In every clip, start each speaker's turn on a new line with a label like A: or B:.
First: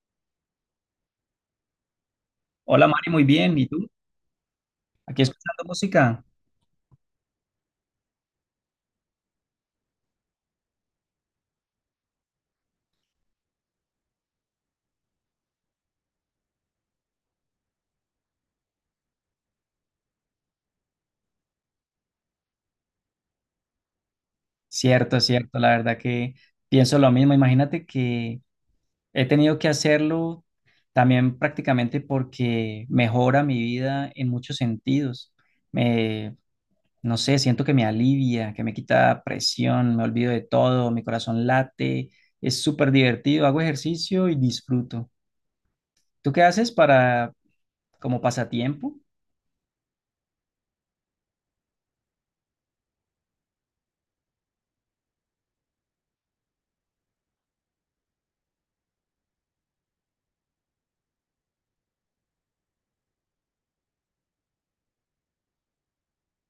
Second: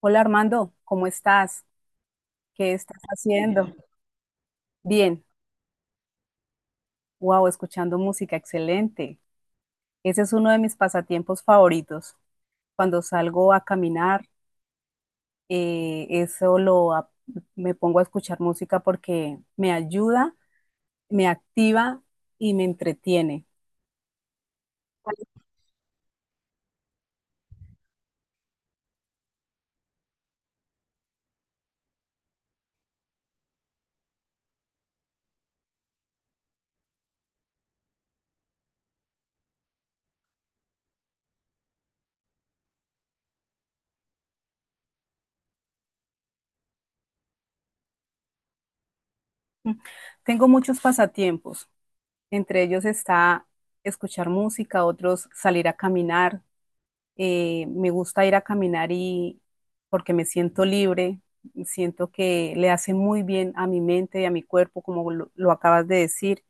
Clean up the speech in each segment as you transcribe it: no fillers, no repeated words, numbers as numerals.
A: Hola Armando, ¿cómo estás? ¿Qué
B: Hola
A: estás
B: Mari, muy bien. ¿Y
A: haciendo?
B: tú?
A: Bien,
B: ¿Aquí escuchando música?
A: wow, escuchando música, excelente. Ese es uno de mis pasatiempos favoritos. Cuando salgo a caminar, eh, eso lo ap- me pongo a escuchar música porque me ayuda, me activa y me entretiene.
B: Cierto, cierto. La verdad que pienso lo mismo. Imagínate que he tenido que hacerlo también prácticamente porque mejora mi vida en muchos sentidos. Me, no sé, siento que me alivia, que me quita presión, me olvido de todo, mi corazón late. Es súper divertido. Hago ejercicio y disfruto. ¿Tú qué haces para como pasatiempo?
A: Tengo muchos pasatiempos. Entre ellos está escuchar música, otros salir a caminar. Me gusta ir a caminar y porque me siento libre, siento que le hace muy bien a mi mente y a mi cuerpo, como lo acabas de decir.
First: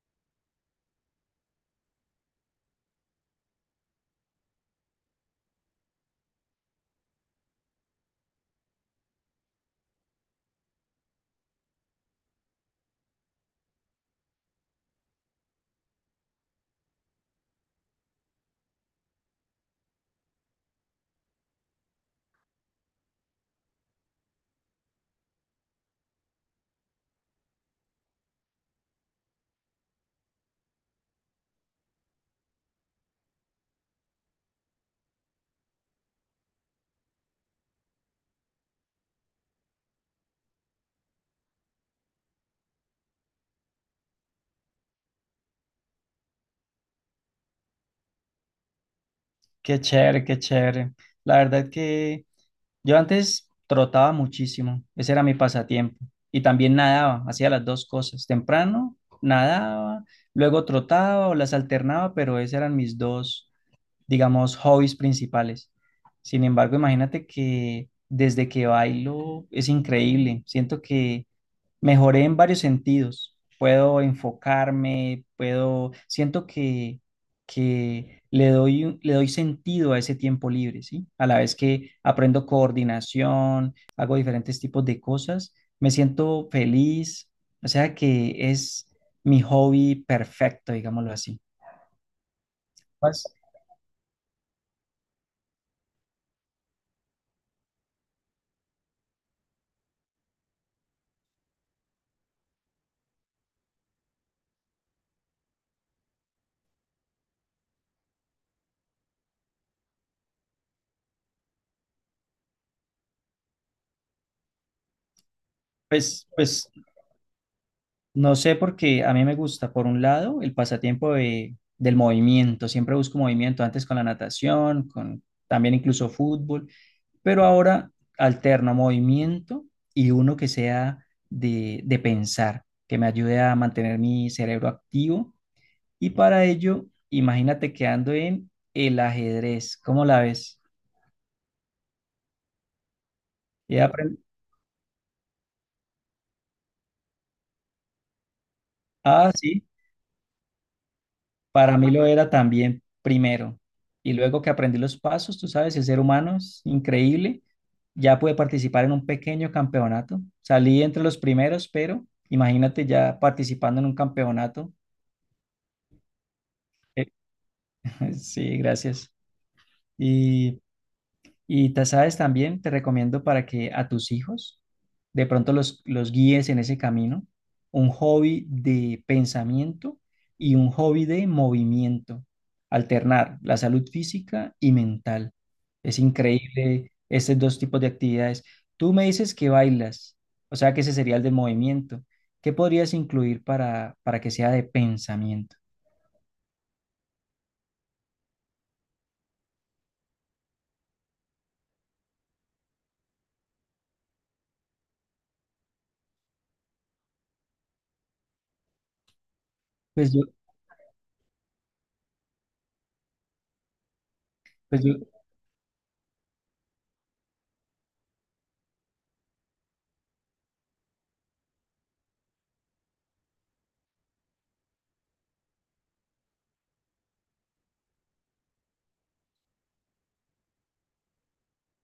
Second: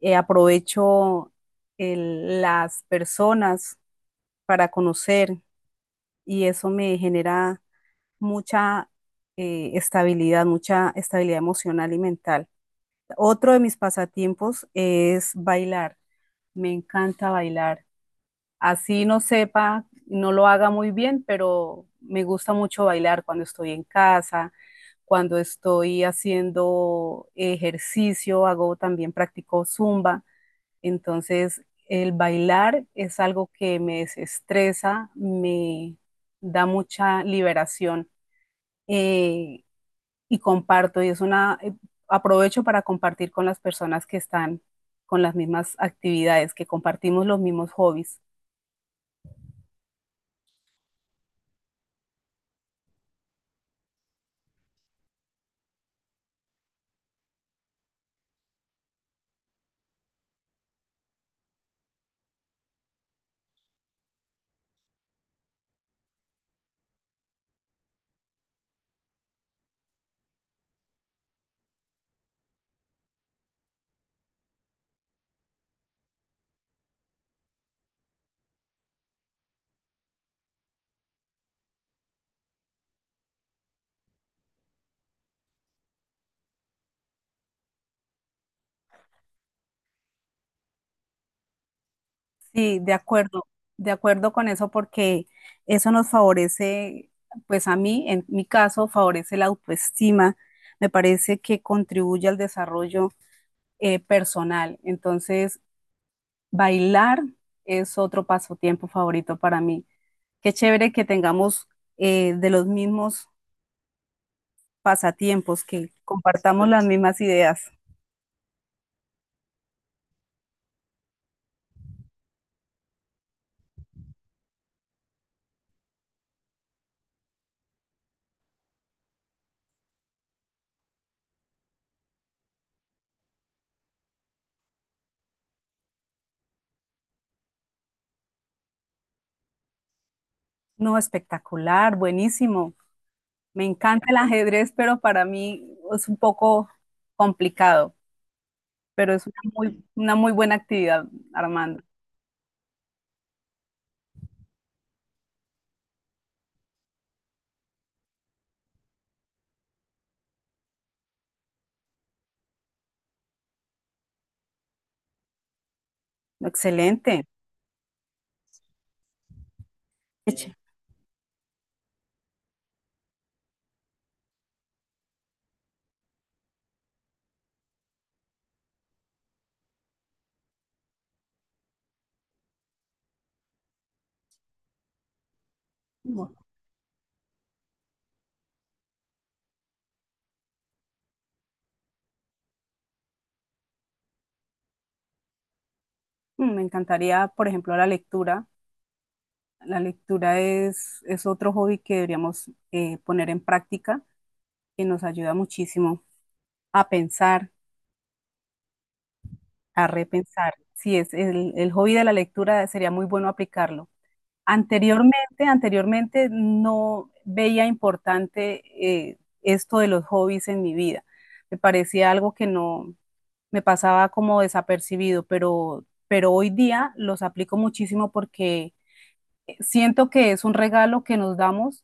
A: Aprovecho las personas para conocer y eso me genera mucha estabilidad, mucha estabilidad emocional y mental. Otro de mis pasatiempos es bailar. Me encanta bailar así no sepa, no lo haga muy bien, pero me gusta mucho bailar cuando estoy en casa, cuando estoy haciendo ejercicio, hago también practico zumba, entonces el bailar es algo que me desestresa, me da mucha liberación eh, y comparto y es una aprovecho para compartir con las personas que están con las mismas actividades, que compartimos los mismos hobbies.
B: Qué chévere, qué chévere. La verdad que ...yo antes trotaba muchísimo, ese era mi pasatiempo. Y también nadaba, hacía las dos cosas. Temprano nadaba, luego trotaba o las alternaba, pero esos eran mis dos, digamos, hobbies principales. Sin embargo, imagínate que desde que bailo es increíble. Siento que mejoré en varios sentidos. Puedo enfocarme, puedo, siento que le doy, le doy sentido a ese tiempo libre, ¿sí? A la vez que aprendo coordinación, hago diferentes tipos de cosas, me siento feliz, o sea que es mi hobby perfecto, digámoslo así.
A: Sí,
B: Pues,
A: de acuerdo con eso porque eso nos favorece, pues a mí, en mi caso, favorece la autoestima, me parece que contribuye al desarrollo personal. Entonces, bailar es otro pasatiempo favorito para mí. Qué chévere que tengamos de los mismos pasatiempos, que
B: pues,
A: compartamos
B: pues
A: las mismas ideas.
B: no sé, porque a mí me gusta, por un lado, el pasatiempo del movimiento. Siempre busco movimiento, antes con la natación, con también incluso fútbol, pero ahora alterno movimiento y uno que sea de pensar, que me ayude a mantener mi cerebro activo. Y para ello, imagínate que ando en el ajedrez. ¿Cómo la ves?
A: No, espectacular, buenísimo. Me
B: He
A: encanta el
B: apren-
A: ajedrez, pero para mí es un poco complicado, pero es
B: Ah,
A: una
B: sí.
A: una muy buena actividad,
B: Para
A: Armando.
B: mí lo era también primero. Y luego que aprendí los pasos, tú sabes, el ser humano es increíble. Ya pude participar en un pequeño campeonato. Salí entre los primeros, pero imagínate ya participando en un campeonato. Eh,
A: Excelente.
B: Sí, gracias.
A: Qué chévere.
B: Y sabes también, te recomiendo para que a tus hijos de pronto los guíes en ese camino, un hobby de pensamiento y un hobby de movimiento, alternar la salud física y mental. Es
A: Mm,
B: increíble estos dos tipos de actividades. Tú me dices que bailas, o sea que ese sería el del movimiento. ¿Qué podrías incluir para que sea de pensamiento?
A: Me encantaría, por ejemplo, la lectura. Es otro hobby que deberíamos poner en práctica, que nos ayuda muchísimo a pensar, a
B: Pues yo,
A: repensar. Sí, es el hobby de la lectura sería muy bueno aplicarlo.
B: pues yo,
A: Anteriormente, anteriormente no veía importante esto de los hobbies en mi vida. Me parecía algo que no, me pasaba como desapercibido, pero hoy día los aplico muchísimo porque siento que es un regalo que nos damos,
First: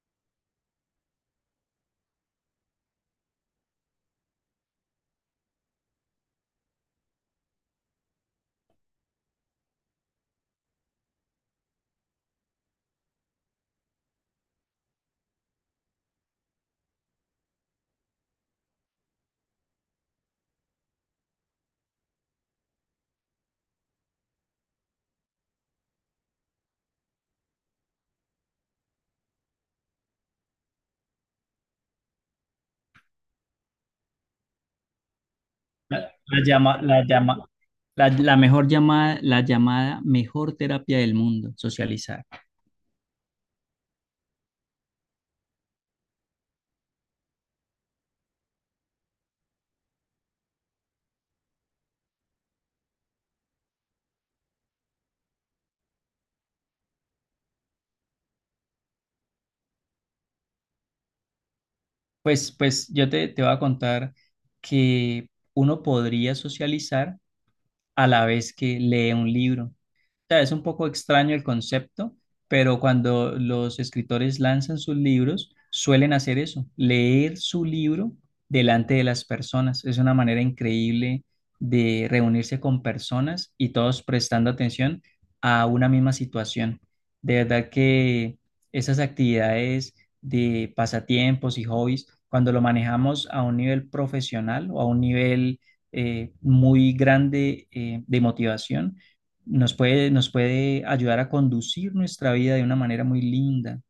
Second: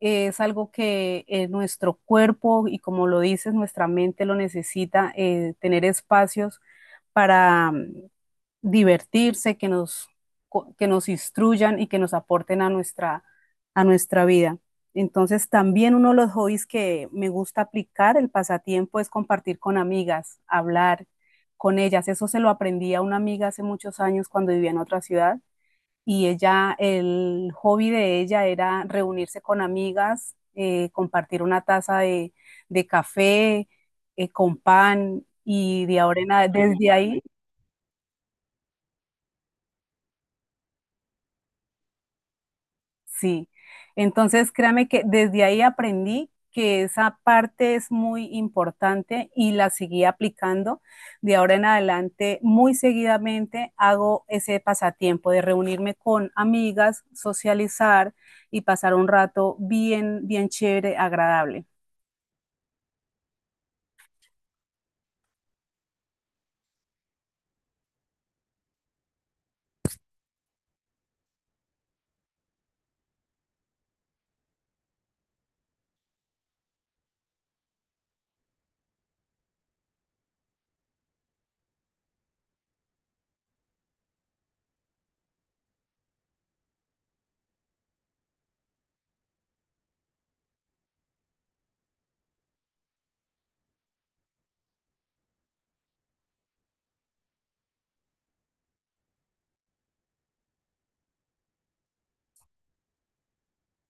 A: es algo que nuestro cuerpo y como lo dices, nuestra mente lo necesita, tener espacios para divertirse, que nos instruyan y que nos aporten a a nuestra vida. Entonces, también uno de los hobbies que me gusta aplicar, el pasatiempo, es compartir con amigas, hablar con ellas. Eso se lo aprendí a una amiga hace muchos años cuando vivía en otra ciudad y ella, el hobby de ella era reunirse con amigas, compartir una taza de café, con pan y
B: la,
A: de ahora en a- desde
B: la
A: ahí.
B: llama, la mejor llamada, la llamada mejor terapia del mundo, socializar.
A: Sí, entonces créame que desde ahí aprendí que esa parte es muy importante y la seguí aplicando. De ahora en adelante, muy seguidamente hago ese pasatiempo de reunirme con amigas, socializar y pasar un rato bien, bien chévere, agradable.
B: Pues, yo te voy a contar que uno podría socializar a la vez que lee un libro. Sea, es un poco extraño el concepto, pero cuando los escritores lanzan sus libros, suelen hacer eso, leer su libro delante de las personas. Es una manera increíble de reunirse con personas y todos prestando atención a una misma situación. De verdad que esas actividades de pasatiempos y hobbies, cuando lo manejamos a un nivel profesional o a un nivel muy grande de motivación, nos puede ayudar a conducir nuestra vida de una manera muy linda.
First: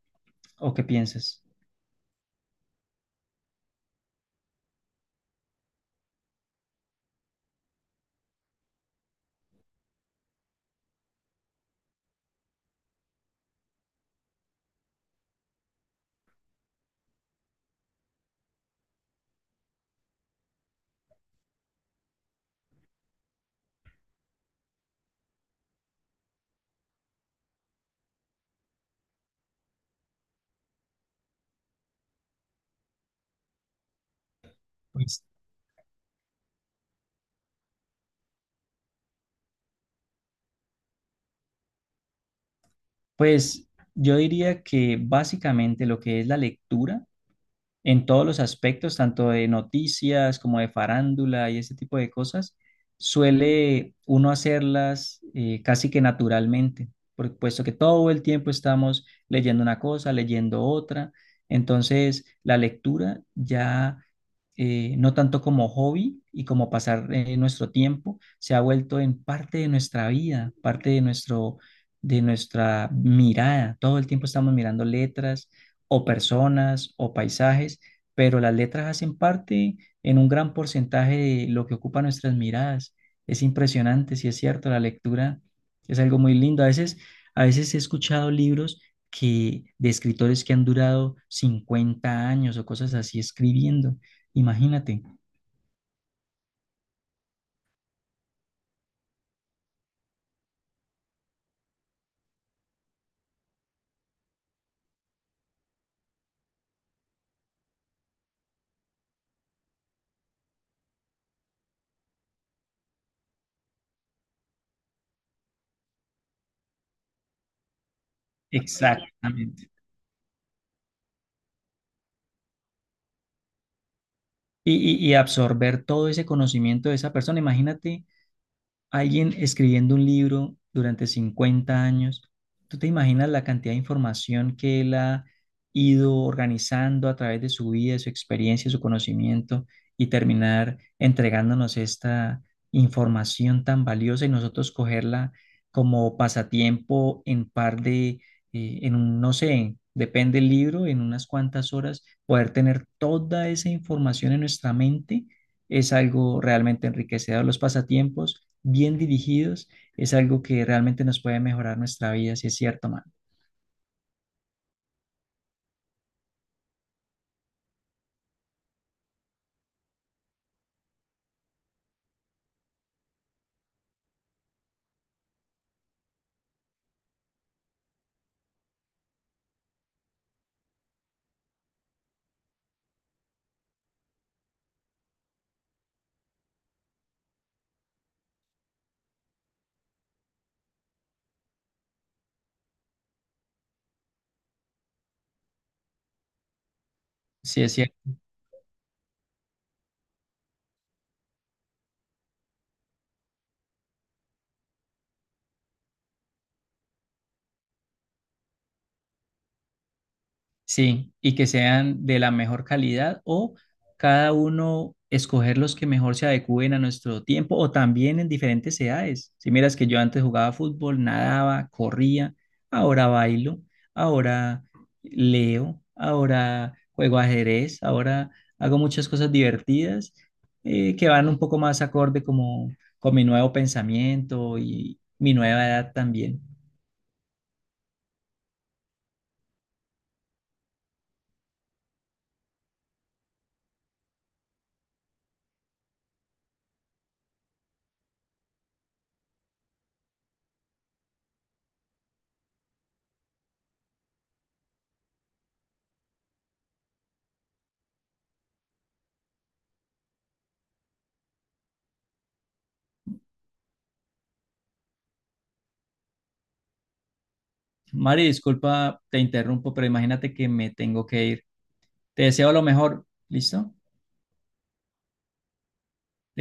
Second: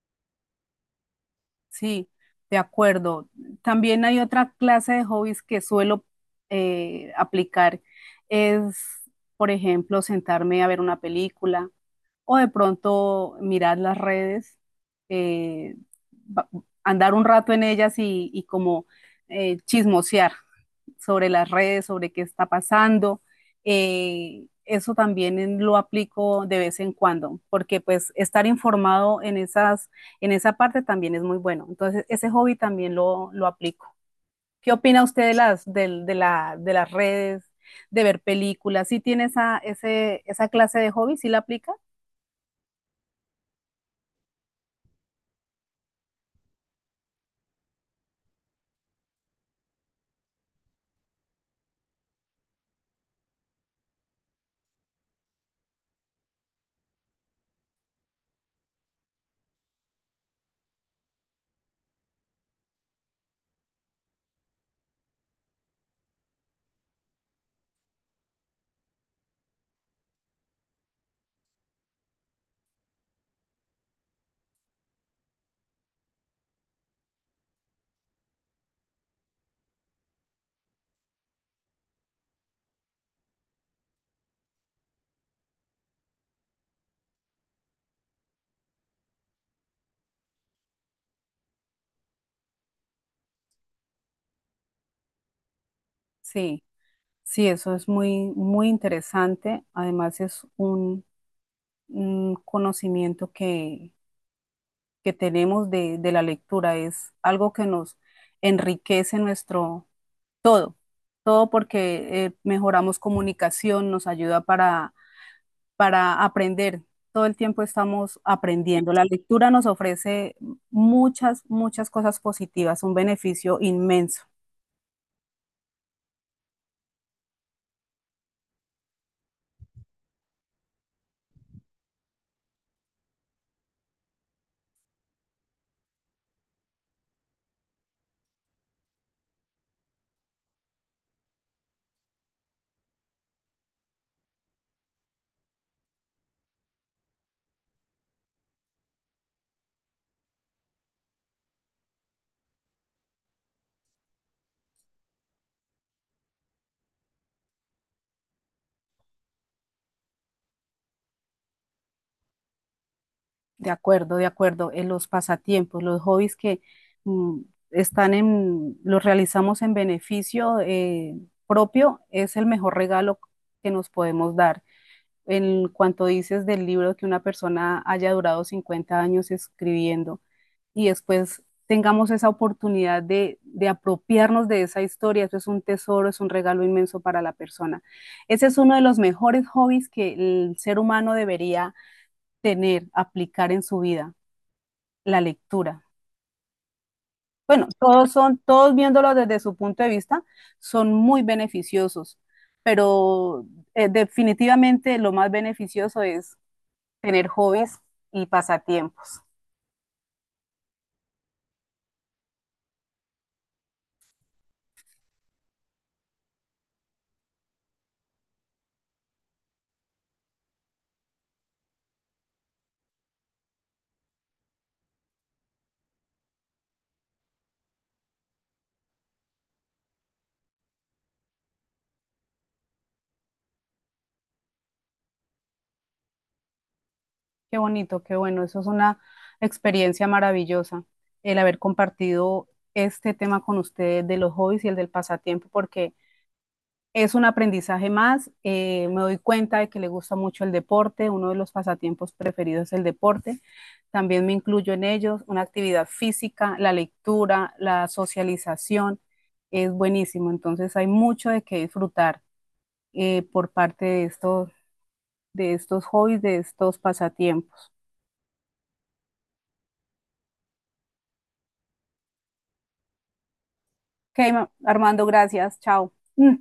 B: ¿O qué piensas?
A: Sí, de acuerdo. También hay otra clase de hobbies que suelo aplicar. Es, por ejemplo, sentarme a ver una película o de pronto mirar las redes, eh, ba- andar un rato en ellas y como chismosear sobre las redes, sobre qué está pasando. Eso también lo aplico de vez en cuando, porque pues estar informado en en esa parte también es muy bueno. Entonces, ese hobby también lo aplico. ¿Qué opina
B: Pues,
A: usted de de de las redes, de ver películas? ¿Sí tiene esa clase de hobby? ¿Sí la aplica?
B: Pues yo diría que básicamente lo que es la lectura en todos los aspectos, tanto de noticias como de farándula y ese tipo de cosas, suele uno hacerlas casi que naturalmente, puesto que todo el tiempo estamos leyendo una cosa, leyendo otra. Entonces, la lectura ya no tanto como hobby y como pasar nuestro tiempo, se ha vuelto en parte de nuestra vida, parte de nuestro, de nuestra mirada. Todo el tiempo estamos mirando letras o personas o paisajes, pero las letras hacen parte en un gran porcentaje de lo que ocupa nuestras miradas. Es impresionante, si es cierto, la lectura es algo muy lindo. A veces he escuchado libros que de escritores que han durado 50 años o cosas así escribiendo. Imagínate.
A: Sí. Sí, eso es muy, muy interesante. Además, es un conocimiento que tenemos de la lectura. Es algo que nos enriquece nuestro todo porque mejoramos comunicación, nos ayuda para aprender. Todo el tiempo estamos aprendiendo. La lectura nos
B: Exactamente.
A: ofrece muchas, muchas cosas positivas, un beneficio inmenso.
B: Y, y absorber todo ese conocimiento de esa persona. Imagínate alguien escribiendo un libro durante 50 años, ¿tú te imaginas la cantidad de información que él ha ido organizando a través de su vida, de su experiencia, de su conocimiento y terminar entregándonos esta información tan valiosa y nosotros cogerla como pasatiempo en par de, en un, no sé, depende del libro, en unas cuantas horas, poder tener toda esa información en nuestra mente? Es algo realmente enriquecedor. Los pasatiempos bien dirigidos, es algo que realmente nos puede mejorar nuestra vida, si es cierto, man.
A: De acuerdo, de acuerdo. En los pasatiempos, los hobbies que mm, los realizamos en beneficio propio, es el mejor regalo que nos podemos dar. En cuanto dices del libro que una persona haya durado 50 años escribiendo y después tengamos esa oportunidad de apropiarnos de esa historia, eso es un tesoro, es un regalo inmenso para la persona. Ese es uno de los mejores hobbies que el ser humano debería tener, aplicar en su vida la lectura.
B: Si
A: Bueno,
B: es cierto.
A: todos son, todos viéndolo desde su punto de vista, son muy beneficiosos, pero definitivamente lo más beneficioso es tener hobbies y pasatiempos.
B: Sí, y que sean de la mejor calidad o cada uno escoger los que mejor se adecúen a nuestro tiempo o también en diferentes edades. Si miras que yo antes jugaba fútbol, nadaba, corría, ahora bailo, ahora leo, ahora juego ajedrez, ahora hago muchas cosas divertidas que van un poco más acorde como con mi nuevo pensamiento y mi nueva edad también.
A: Qué bonito, qué bueno, eso es una experiencia maravillosa, el haber compartido este tema con ustedes de los hobbies y el del pasatiempo, porque es un aprendizaje más. Me doy cuenta de que le gusta mucho el deporte. Uno de los pasatiempos preferidos es el deporte. También me incluyo en ellos. Una actividad física, la lectura, la socialización. Es buenísimo. Entonces hay mucho de qué disfrutar por parte de de estos hobbies, de estos pasatiempos.
B: Mari, disculpa, te interrumpo, pero imagínate que me tengo que ir. Te deseo lo mejor. ¿Listo?
A: Ok, Armando, gracias. Chao. Mm.